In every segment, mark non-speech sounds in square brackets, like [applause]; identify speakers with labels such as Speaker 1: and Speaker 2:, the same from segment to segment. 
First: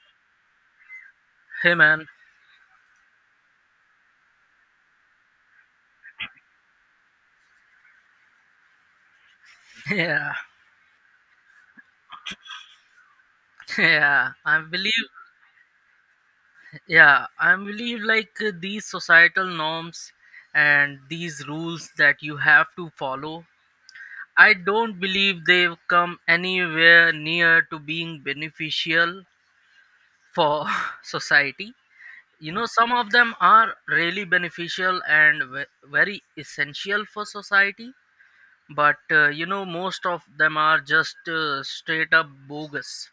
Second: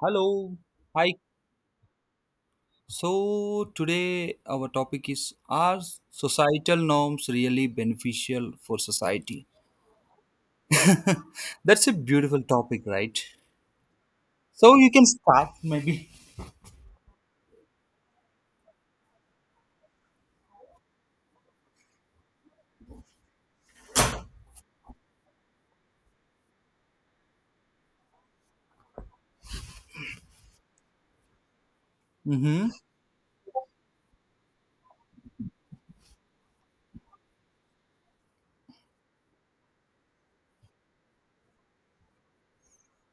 Speaker 1: Hello. Hi.
Speaker 2: Hey man,
Speaker 1: So today our topic is are societal norms really beneficial for society?
Speaker 2: [laughs] yeah,
Speaker 1: That's a beautiful topic, right?
Speaker 2: yeah. I
Speaker 1: So you can
Speaker 2: believe,
Speaker 1: start maybe.
Speaker 2: yeah, I believe these societal norms and these rules that you have to follow. I don't believe they've come anywhere near to being beneficial for [laughs] society. You know,
Speaker 1: Mm-hmm.
Speaker 2: some of them are really beneficial and very essential for society, but most of them are just straight up bogus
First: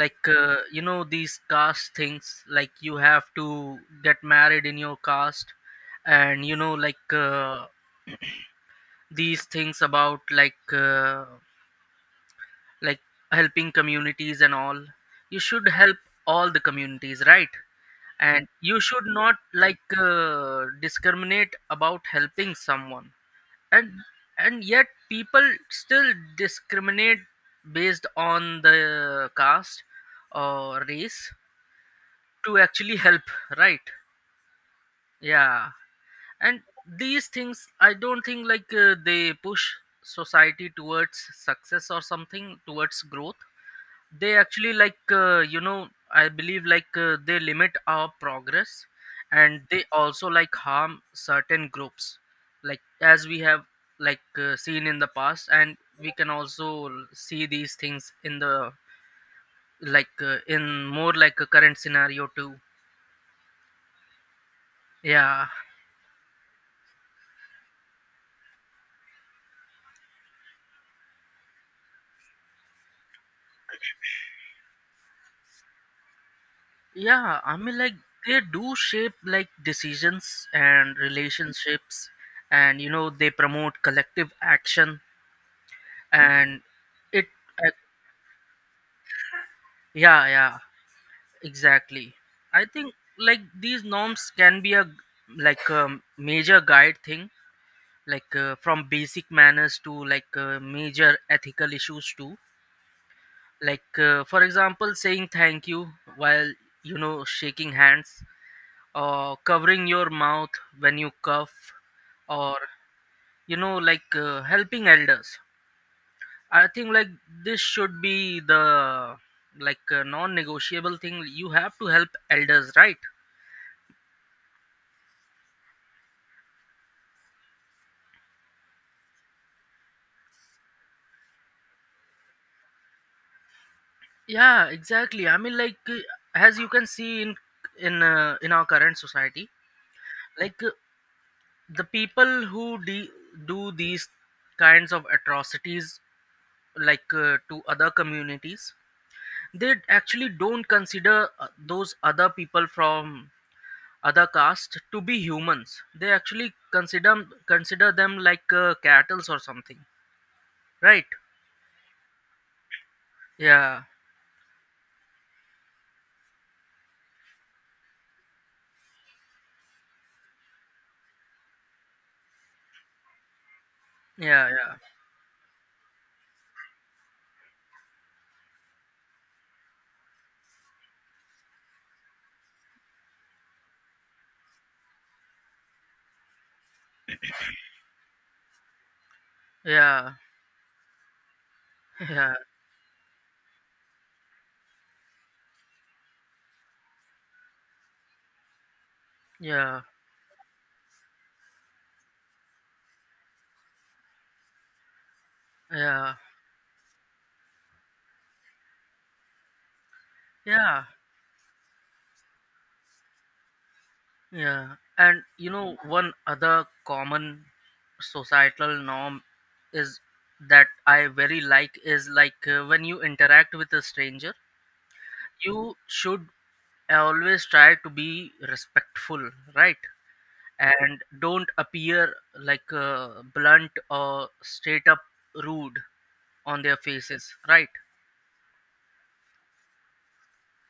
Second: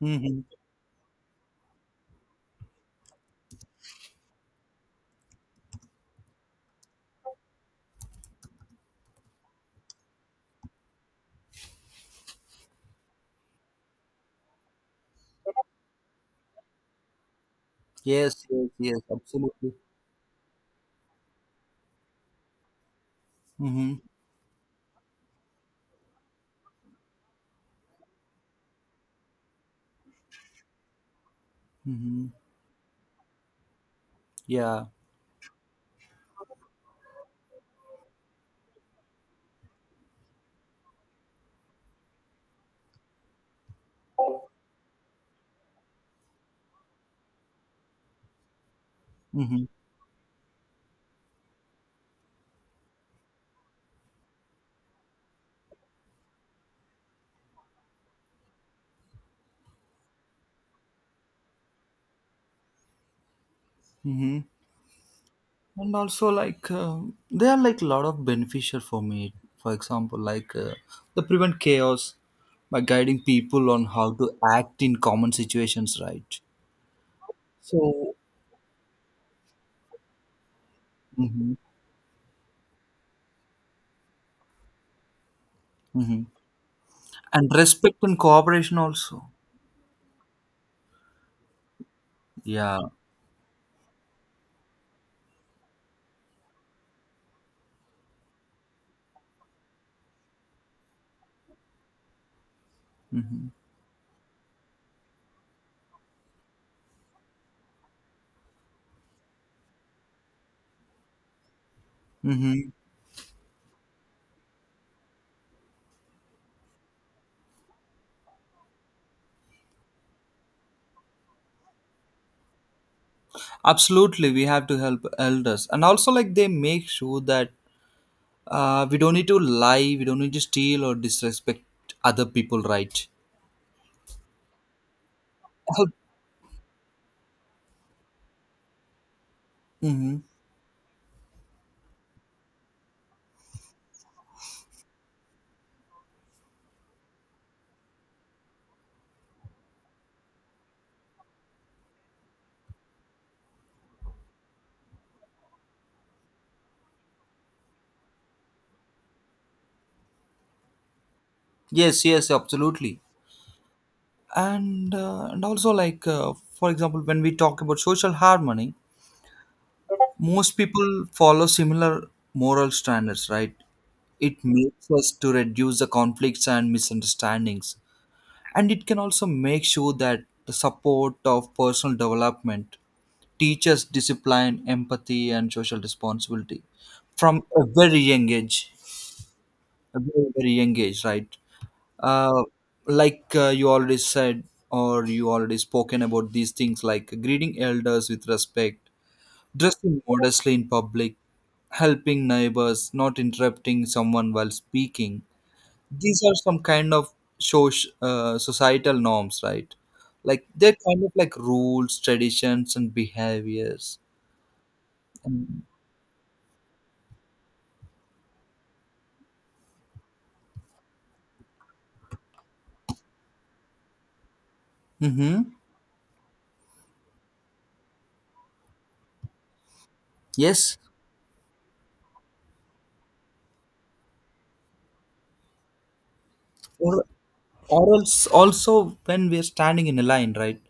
Speaker 2: like
Speaker 1: Mm-hmm.
Speaker 2: uh, you know these caste things like you have to get married in your caste and these things about like helping communities and all. You should help all the communities, right?
Speaker 1: Yes,
Speaker 2: And
Speaker 1: yes,
Speaker 2: you
Speaker 1: yes,
Speaker 2: should not
Speaker 1: absolutely.
Speaker 2: discriminate about helping someone. and
Speaker 1: Mm-hmm.
Speaker 2: and yet people still discriminate based on the caste or race
Speaker 1: Mm-hmm.
Speaker 2: to actually help, right?
Speaker 1: Yeah.
Speaker 2: Yeah. And these things I don't think they push society towards success or something towards growth. They actually I believe they limit our progress and
Speaker 1: Mm-hmm.
Speaker 2: they also like harm certain groups, like as we have seen in the past, and we can also see these things in the in more like a current scenario too.
Speaker 1: Mm-hmm.
Speaker 2: Yeah.
Speaker 1: And also like they are like a lot of beneficial for me, for example, like they prevent chaos by guiding people on how to act in common situations, right?
Speaker 2: Yeah, I mean, like
Speaker 1: So
Speaker 2: they do shape like decisions and
Speaker 1: hmm,
Speaker 2: relationships, and you know they promote collective action,
Speaker 1: hmm,
Speaker 2: and it,
Speaker 1: and
Speaker 2: uh,
Speaker 1: respect and cooperation also,
Speaker 2: yeah, yeah, exactly. I
Speaker 1: yeah.
Speaker 2: think like these norms can be a like a major guide thing, from basic manners to major ethical issues too.
Speaker 1: Hmm.
Speaker 2: For example, saying thank you while you know shaking hands. Or covering your mouth when you cough or you know helping elders. I think like this should be the non-negotiable thing. You have to help elders, right?
Speaker 1: Absolutely, we have to help elders, and also like they make sure that we don't need to lie, we don't need to steal or disrespect other people, right?
Speaker 2: Yeah, exactly. I mean,
Speaker 1: Help.
Speaker 2: as you can see in in our current society,
Speaker 1: Hmm.
Speaker 2: like uh, the people who do these kinds of atrocities to other communities. They actually don't consider those other people from other caste to be humans. They actually consider them cattles or something, right?
Speaker 1: Yes, yes, absolutely.
Speaker 2: Yeah,
Speaker 1: And and also like for example, when we talk about social harmony, most people follow similar moral standards, right? It
Speaker 2: yeah, yeah,
Speaker 1: makes us to reduce the conflicts and misunderstandings, and it can also make sure that the support of personal development teaches discipline, empathy and social responsibility from a very young age, a
Speaker 2: yeah,
Speaker 1: very, very young age, right? uh,
Speaker 2: [laughs]
Speaker 1: like you already said, or you already spoken about these things like greeting elders with respect,
Speaker 2: yeah, yeah,
Speaker 1: dressing modestly in public, helping neighbors, not interrupting someone while speaking.
Speaker 2: yeah,
Speaker 1: These are some kind of societal norms, right? Like they're
Speaker 2: yeah,
Speaker 1: kind of like rules, traditions and behaviors.
Speaker 2: yeah. And you know, one other common societal norm is that I very like is like when you interact with a stranger
Speaker 1: Mm-hmm.
Speaker 2: you should always try to be respectful, right?
Speaker 1: Yes.
Speaker 2: And don't appear like uh, blunt or straight up rude on their
Speaker 1: or
Speaker 2: faces, right?
Speaker 1: or else also when we're standing in a line, right?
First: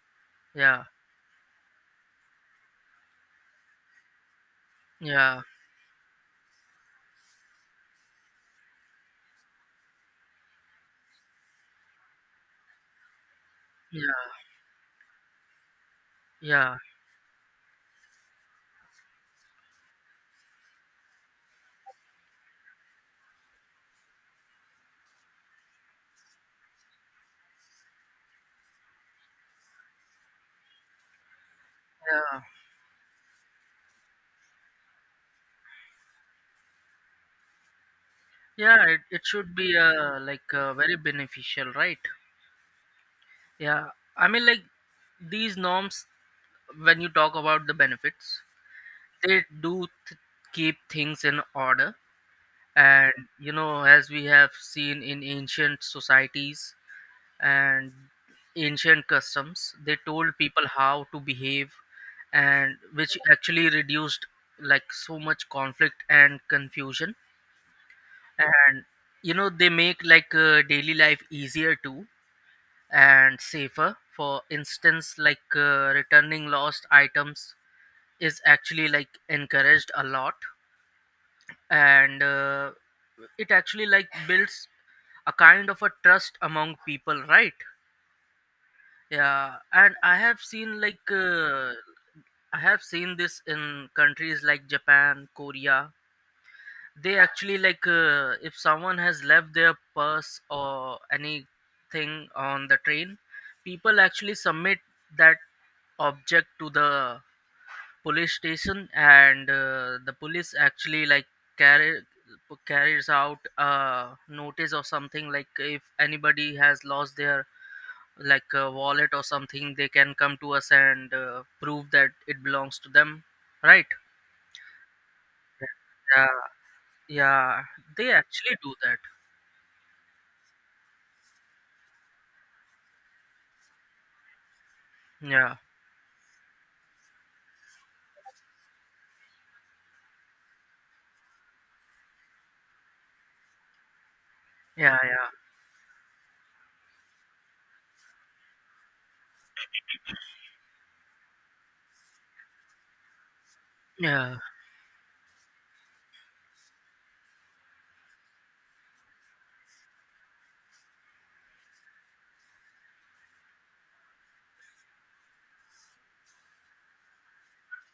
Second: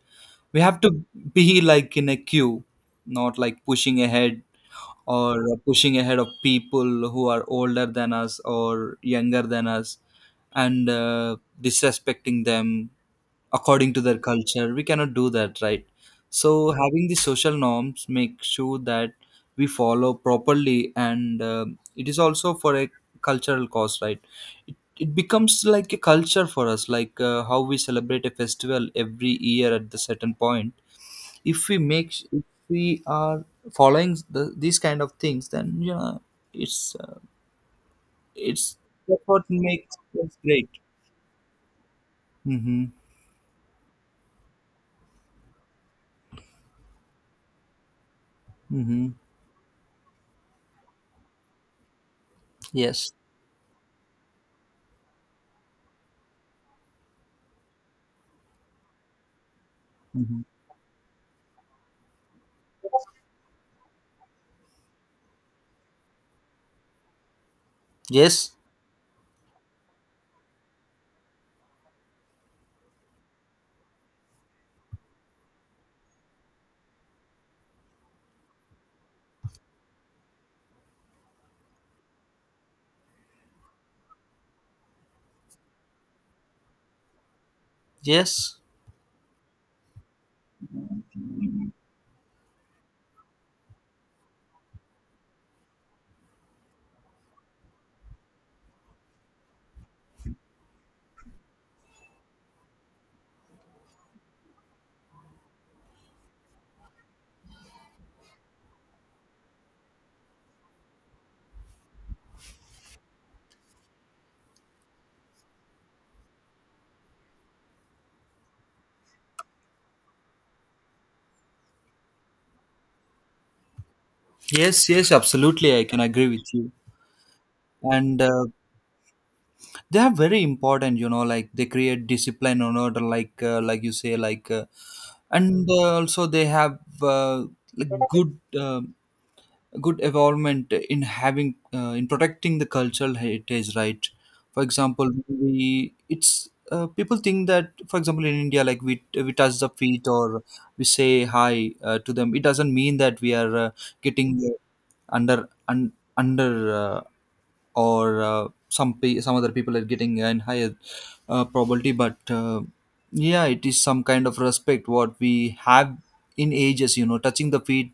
Speaker 1: We have
Speaker 2: Yeah,
Speaker 1: to be like in a queue, not like pushing ahead, or
Speaker 2: yeah,
Speaker 1: pushing ahead of people who are older than us or younger than us, and disrespecting them. According to
Speaker 2: yeah,
Speaker 1: their culture we cannot do that, right? So
Speaker 2: yeah,
Speaker 1: having the social norms make sure that we follow properly, and it is also for a cultural cause, right? It it becomes like a culture for us, like how we celebrate a festival every year at the certain point. if we make
Speaker 2: yeah,
Speaker 1: if we are following these kind of things, then you know it's uh, it's
Speaker 2: yeah, it
Speaker 1: that's what
Speaker 2: should be
Speaker 1: makes us great.
Speaker 2: very beneficial, right?
Speaker 1: Mm-hmm.
Speaker 2: Yeah, I mean, like these norms, when you talk about the benefits,
Speaker 1: Mm-hmm.
Speaker 2: they keep things in order. And
Speaker 1: Yes.
Speaker 2: you know, as we have seen in ancient societies and ancient customs, they told
Speaker 1: Mm-hmm.
Speaker 2: people how to behave, and which actually reduced like so much conflict and confusion.
Speaker 1: Yes,
Speaker 2: And you know, they make daily life easier too, and safer. For instance, returning lost items is actually like encouraged a lot, and it actually like builds a kind of a trust among people, right?
Speaker 1: yes,
Speaker 2: Yeah. And I have seen I have seen this in countries like Japan, Korea. They actually if someone has left their purse or anything on the train, people actually submit that object to the police station, and the police actually like carry carries out a notice or something like if anybody has lost their like a wallet or something, they can come to us and prove that it belongs to them, right?
Speaker 1: yes. Yes, absolutely, I can agree
Speaker 2: Yeah,
Speaker 1: with you.
Speaker 2: yeah, they
Speaker 1: And
Speaker 2: actually do that.
Speaker 1: they are very important, you know, like they create discipline or order, like you say, like
Speaker 2: Yeah,
Speaker 1: and also they have uh, like good, um good involvement in having in protecting the cultural heritage, right? For
Speaker 2: yeah,
Speaker 1: example,
Speaker 2: yeah,
Speaker 1: we it's people think that, for example, in India, like we touch the feet, or we say hi to them, it doesn't mean that we are getting
Speaker 2: yeah,
Speaker 1: under un, under uh, or some other people are getting a higher probability, but yeah, it is some kind of respect what we have in ages, you know, touching the feet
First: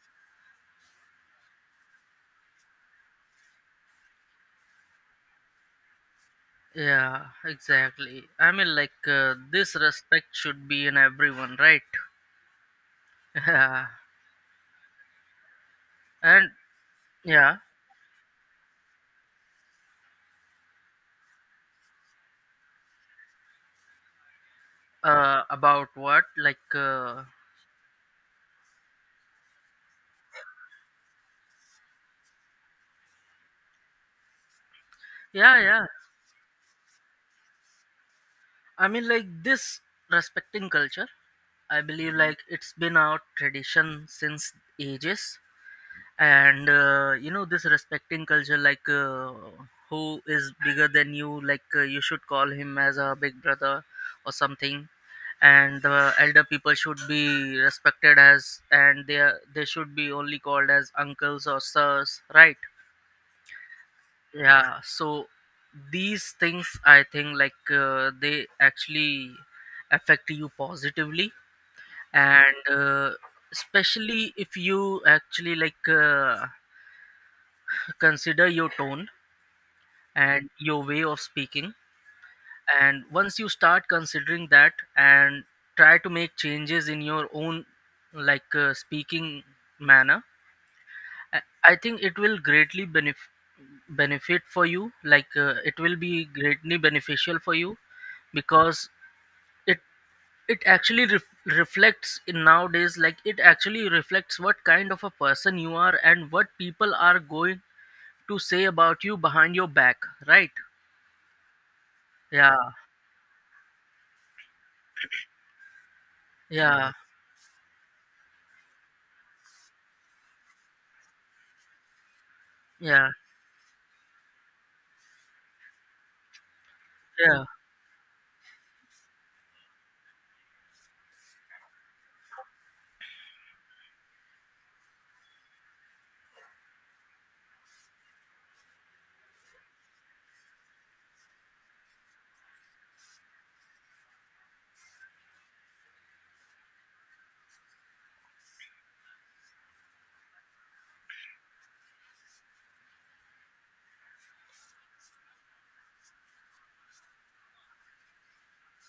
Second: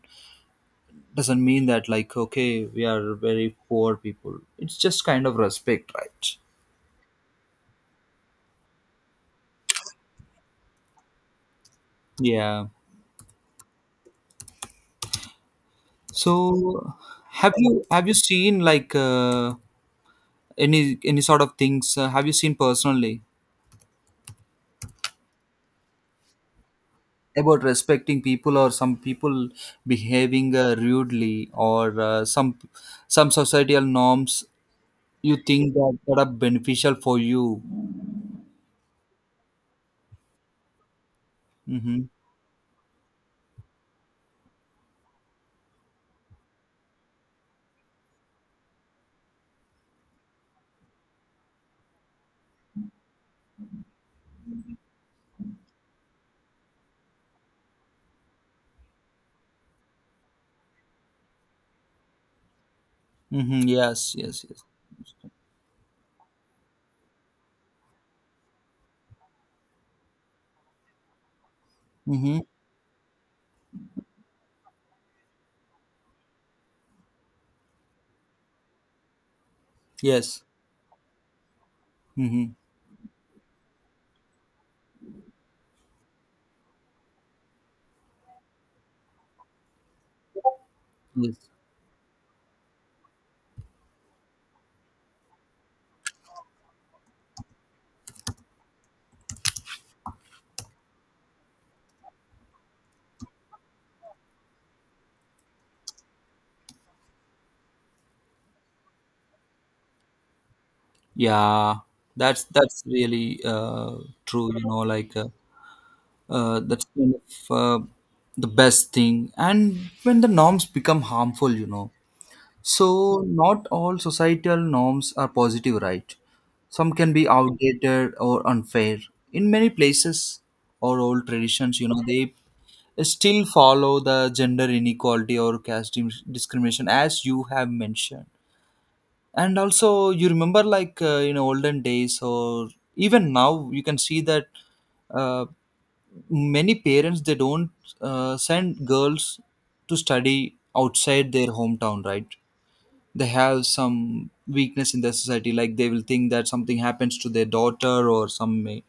Speaker 1: doesn't mean that like okay we are very poor people, it's just kind of respect, right?
Speaker 2: yeah, exactly. I mean, this respect should be in everyone, right?
Speaker 1: Yeah.
Speaker 2: [laughs] Yeah. And
Speaker 1: So have
Speaker 2: yeah,
Speaker 1: you have you seen like any sort of things have you seen personally
Speaker 2: about what
Speaker 1: about respecting people, or some people behaving rudely, or some societal norms you
Speaker 2: yeah,
Speaker 1: think
Speaker 2: yeah.
Speaker 1: that, that are beneficial for you?
Speaker 2: I mean, like this respecting culture, I
Speaker 1: Mm-hmm.
Speaker 2: believe like it's been our tradition since ages, and you know, this respecting culture, who is bigger than you, you should call him as a big brother or something. And the elder people should be respected as and they should be only called as uncles or sirs, right?
Speaker 1: Mm-hmm. Yes, yes, yes.
Speaker 2: Yeah, so these things I think they actually affect you positively.
Speaker 1: Mm-hmm.
Speaker 2: And especially if you actually consider your tone
Speaker 1: Yes.
Speaker 2: and your way of speaking,
Speaker 1: Mm-hmm.
Speaker 2: and once you start considering that and try to make changes in your own speaking manner, i
Speaker 1: Yes.
Speaker 2: I think it will greatly benefit for you. It will be greatly beneficial for you, because it it actually reflects in nowadays, like it actually reflects what kind of a person you are and what people are going to say about you behind your back, right?
Speaker 1: Yeah,
Speaker 2: Yeah,
Speaker 1: that's really true, you know, like that's
Speaker 2: yeah,
Speaker 1: kind of uh, the best thing. And when the norms become harmful, you know, so
Speaker 2: yeah.
Speaker 1: not all societal norms are positive, right? Some can be
Speaker 2: Yeah,
Speaker 1: outdated or unfair. In many places or old traditions, you know, they still follow the gender inequality or caste discrimination, as you have mentioned. And also, you remember, like in olden days, or even now, you can see that uh, many parents they don't send girls to study outside their hometown, right? They have some weakness in their society, like they will think that something happens to their daughter, or some may,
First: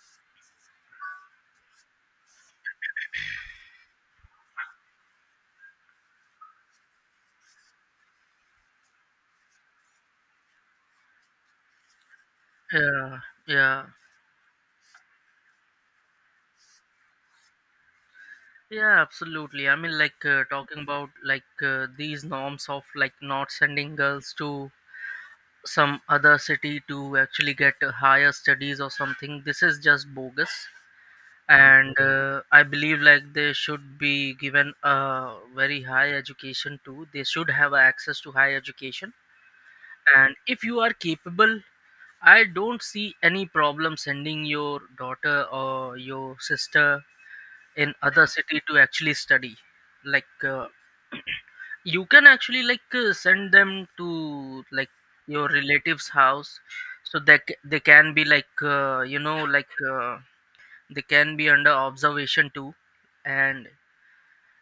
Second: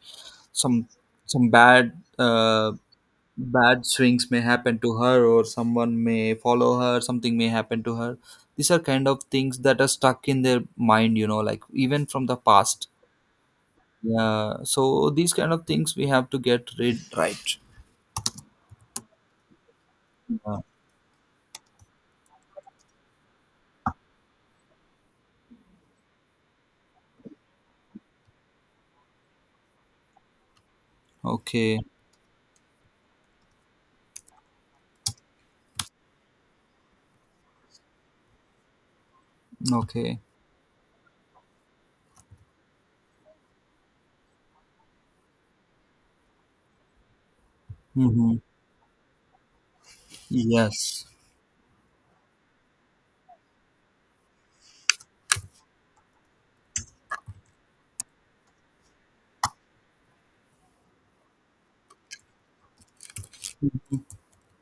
Speaker 1: some some bad uh, bad swings may happen to her, or someone may follow her, something may happen to her. These are kind of things that are stuck in their mind, you know, like even from the past.
Speaker 2: yeah, yeah,
Speaker 1: Yeah, so these kind of things we have to get rid, right?
Speaker 2: yeah, absolutely. I mean,
Speaker 1: Yeah.
Speaker 2: talking about these norms of like not sending girls to some other city to actually get higher studies or something. This is just bogus,
Speaker 1: Okay.
Speaker 2: and I believe like they should be given a very high education too. They should have access to high education,
Speaker 1: Okay.
Speaker 2: and if you are capable. I don't see any problem sending your daughter or your sister in other
Speaker 1: Mm-hmm.
Speaker 2: city to actually study. like uh,
Speaker 1: Yes.
Speaker 2: you can actually send them to like your relatives house so that they can be they can be under observation too. and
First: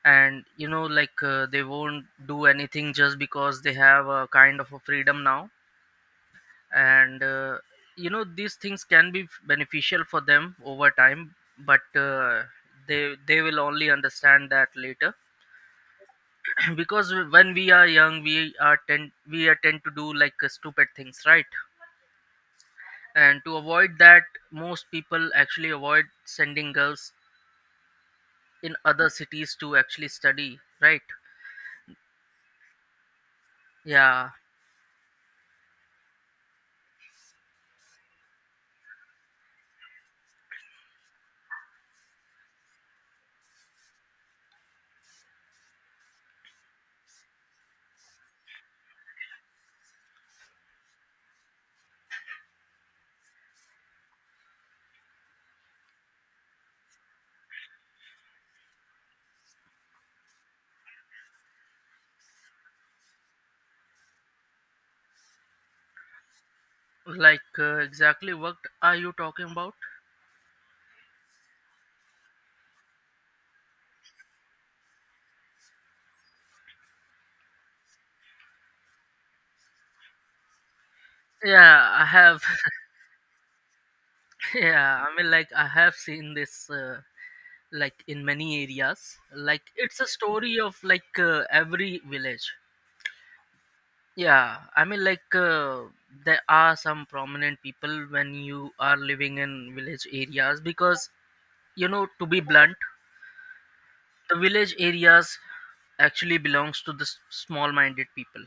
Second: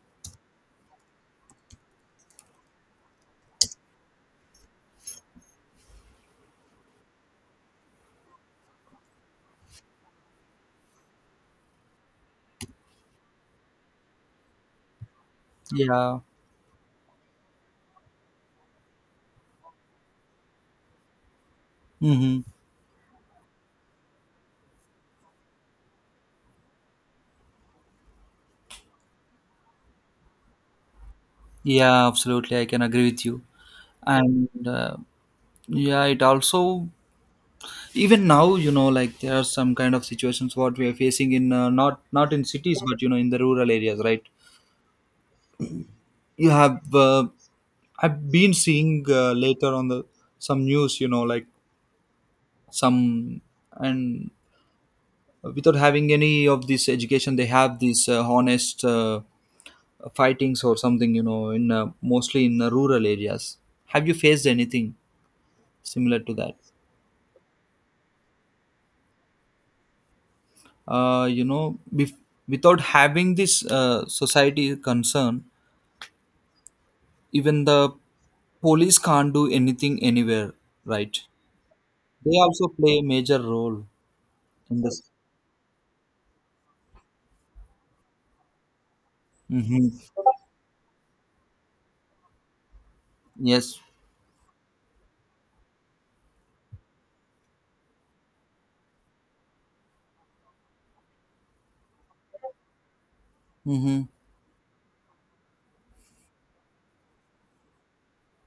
Speaker 2: and you know they won't do anything just because they have a kind of a freedom now. And you know, these things can be beneficial for them over time. But they will only understand that later,
Speaker 1: Yeah.
Speaker 2: because when we are young we are tend to do stupid things, right?
Speaker 1: Mm-hmm.
Speaker 2: And to avoid that, most people actually avoid sending girls in other cities to actually study, right?
Speaker 1: Yeah, absolutely, I can agree with you.
Speaker 2: Yeah.
Speaker 1: And yeah, it also even now, you know, like there are some kind of situations what we are facing in not in cities, but you know, in the rural areas, right? You have I've been seeing later on the some news, you know, like some and without having any of this education, they have these honest fightings or something, you know, in mostly in rural areas. Have you faced anything similar to that?
Speaker 2: Exactly, what are you talking about?
Speaker 1: You know without having this society concern, even the police can't do anything anywhere, right?
Speaker 2: Yeah, I
Speaker 1: They
Speaker 2: have.
Speaker 1: also play a major role
Speaker 2: [laughs]
Speaker 1: in
Speaker 2: Yeah,
Speaker 1: this.
Speaker 2: I mean, like I have seen this like in many areas, like
Speaker 1: Hmm.
Speaker 2: it's a story of every village.
Speaker 1: Yes.
Speaker 2: Yeah, I mean, there are some prominent people when you are living in village areas, because you know, to be blunt,
Speaker 1: Mm-hmm.
Speaker 2: the village areas actually belongs to the small-minded people.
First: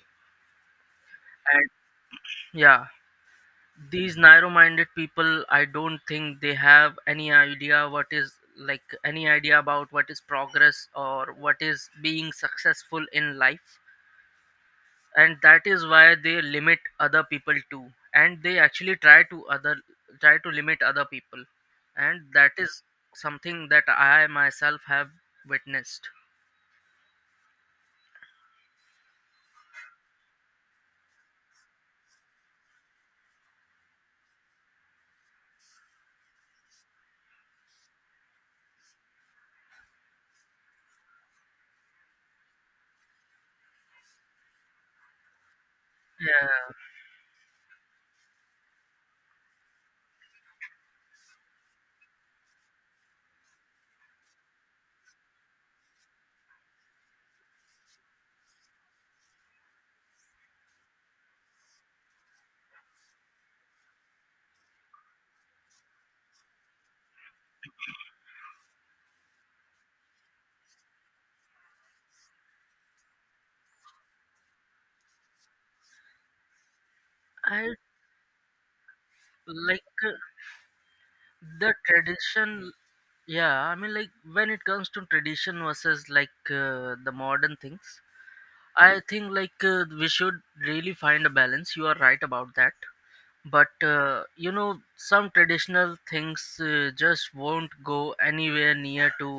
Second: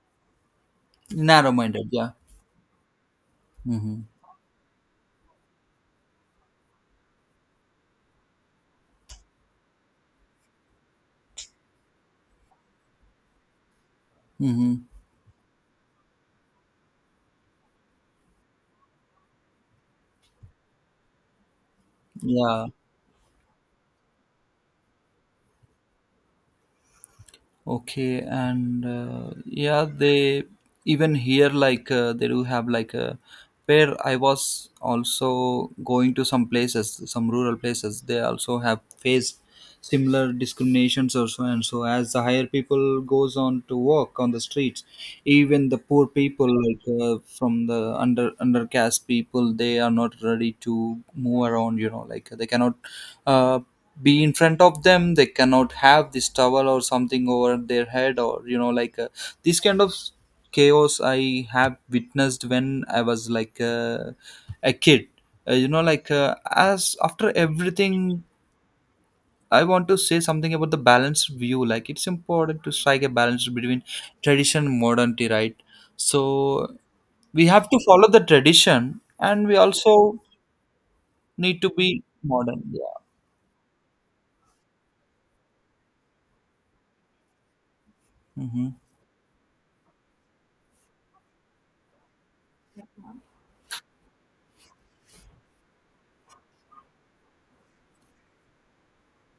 Speaker 1: Narrow
Speaker 2: And
Speaker 1: minded, yeah.
Speaker 2: yeah,
Speaker 1: Mm-hmm.
Speaker 2: these narrow-minded people, I don't think they have any idea what is like any idea about what is progress or what is being successful in life.
Speaker 1: Mm-hmm.
Speaker 2: And that is why they limit other people too, and they actually try to limit other people. And that
Speaker 1: Yeah.
Speaker 2: is something that I myself have witnessed.
Speaker 1: Okay, and yeah, they even here, like they do have like a where I was also going to some places, some rural places. They also have faced similar discriminations or so and so. As the higher people goes on to work on the streets, even the poor people,
Speaker 2: Yeah,
Speaker 1: like from the undercast people, they are not ready to move around, you know, like they cannot. Uh, be in front of them, they cannot have this towel or something over their head, or you know, like this kind of chaos I have witnessed when I was like a kid. You know, like as after everything, I want to say something about the balanced view, like it's important to strike a balance between tradition and modernity, right? So we
Speaker 2: I
Speaker 1: have to follow the tradition and we
Speaker 2: like uh,
Speaker 1: also need to
Speaker 2: the
Speaker 1: be
Speaker 2: tradition.
Speaker 1: modern, yeah.
Speaker 2: Yeah, I mean, like when it comes to tradition versus the modern things,
Speaker 1: Hmm.
Speaker 2: I think we should really find a balance. You are right about that. But you know, some traditional things just won't go anywhere near to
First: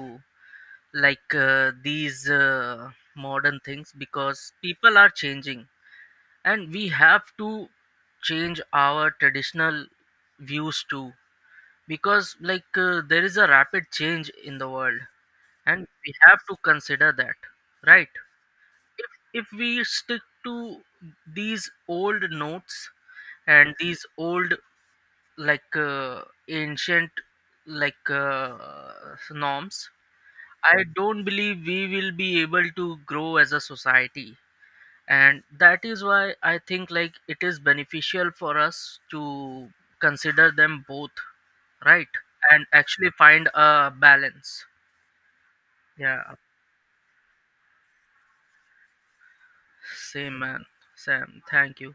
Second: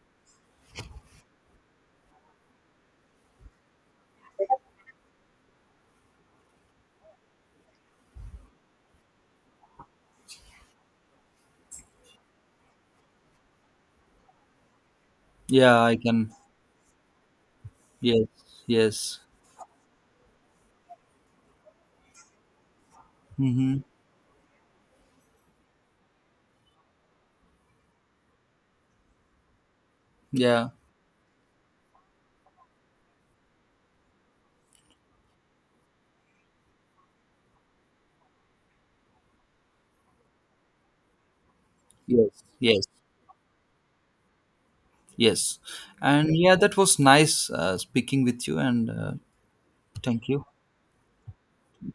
Speaker 2: like these modern things, because people are changing and we have to change our traditional views too, because there is a rapid change in the world,
Speaker 1: Yeah,
Speaker 2: and
Speaker 1: I
Speaker 2: we
Speaker 1: can.
Speaker 2: have to consider that, right?
Speaker 1: Yes,
Speaker 2: if
Speaker 1: yes.
Speaker 2: if we stick to these old notes and
Speaker 1: Mm-hmm.
Speaker 2: these old like uh, ancient like uh, norms,
Speaker 1: Yeah,
Speaker 2: I don't believe we will be able to grow as a society. And that is why I think like it is beneficial for us to consider them both, right?
Speaker 1: yes,
Speaker 2: And
Speaker 1: yes,
Speaker 2: actually find a balance.
Speaker 1: yes.
Speaker 2: Yeah,
Speaker 1: And yeah, that was nice speaking with you, and thank
Speaker 2: same
Speaker 1: you.
Speaker 2: man. Sam, thank you.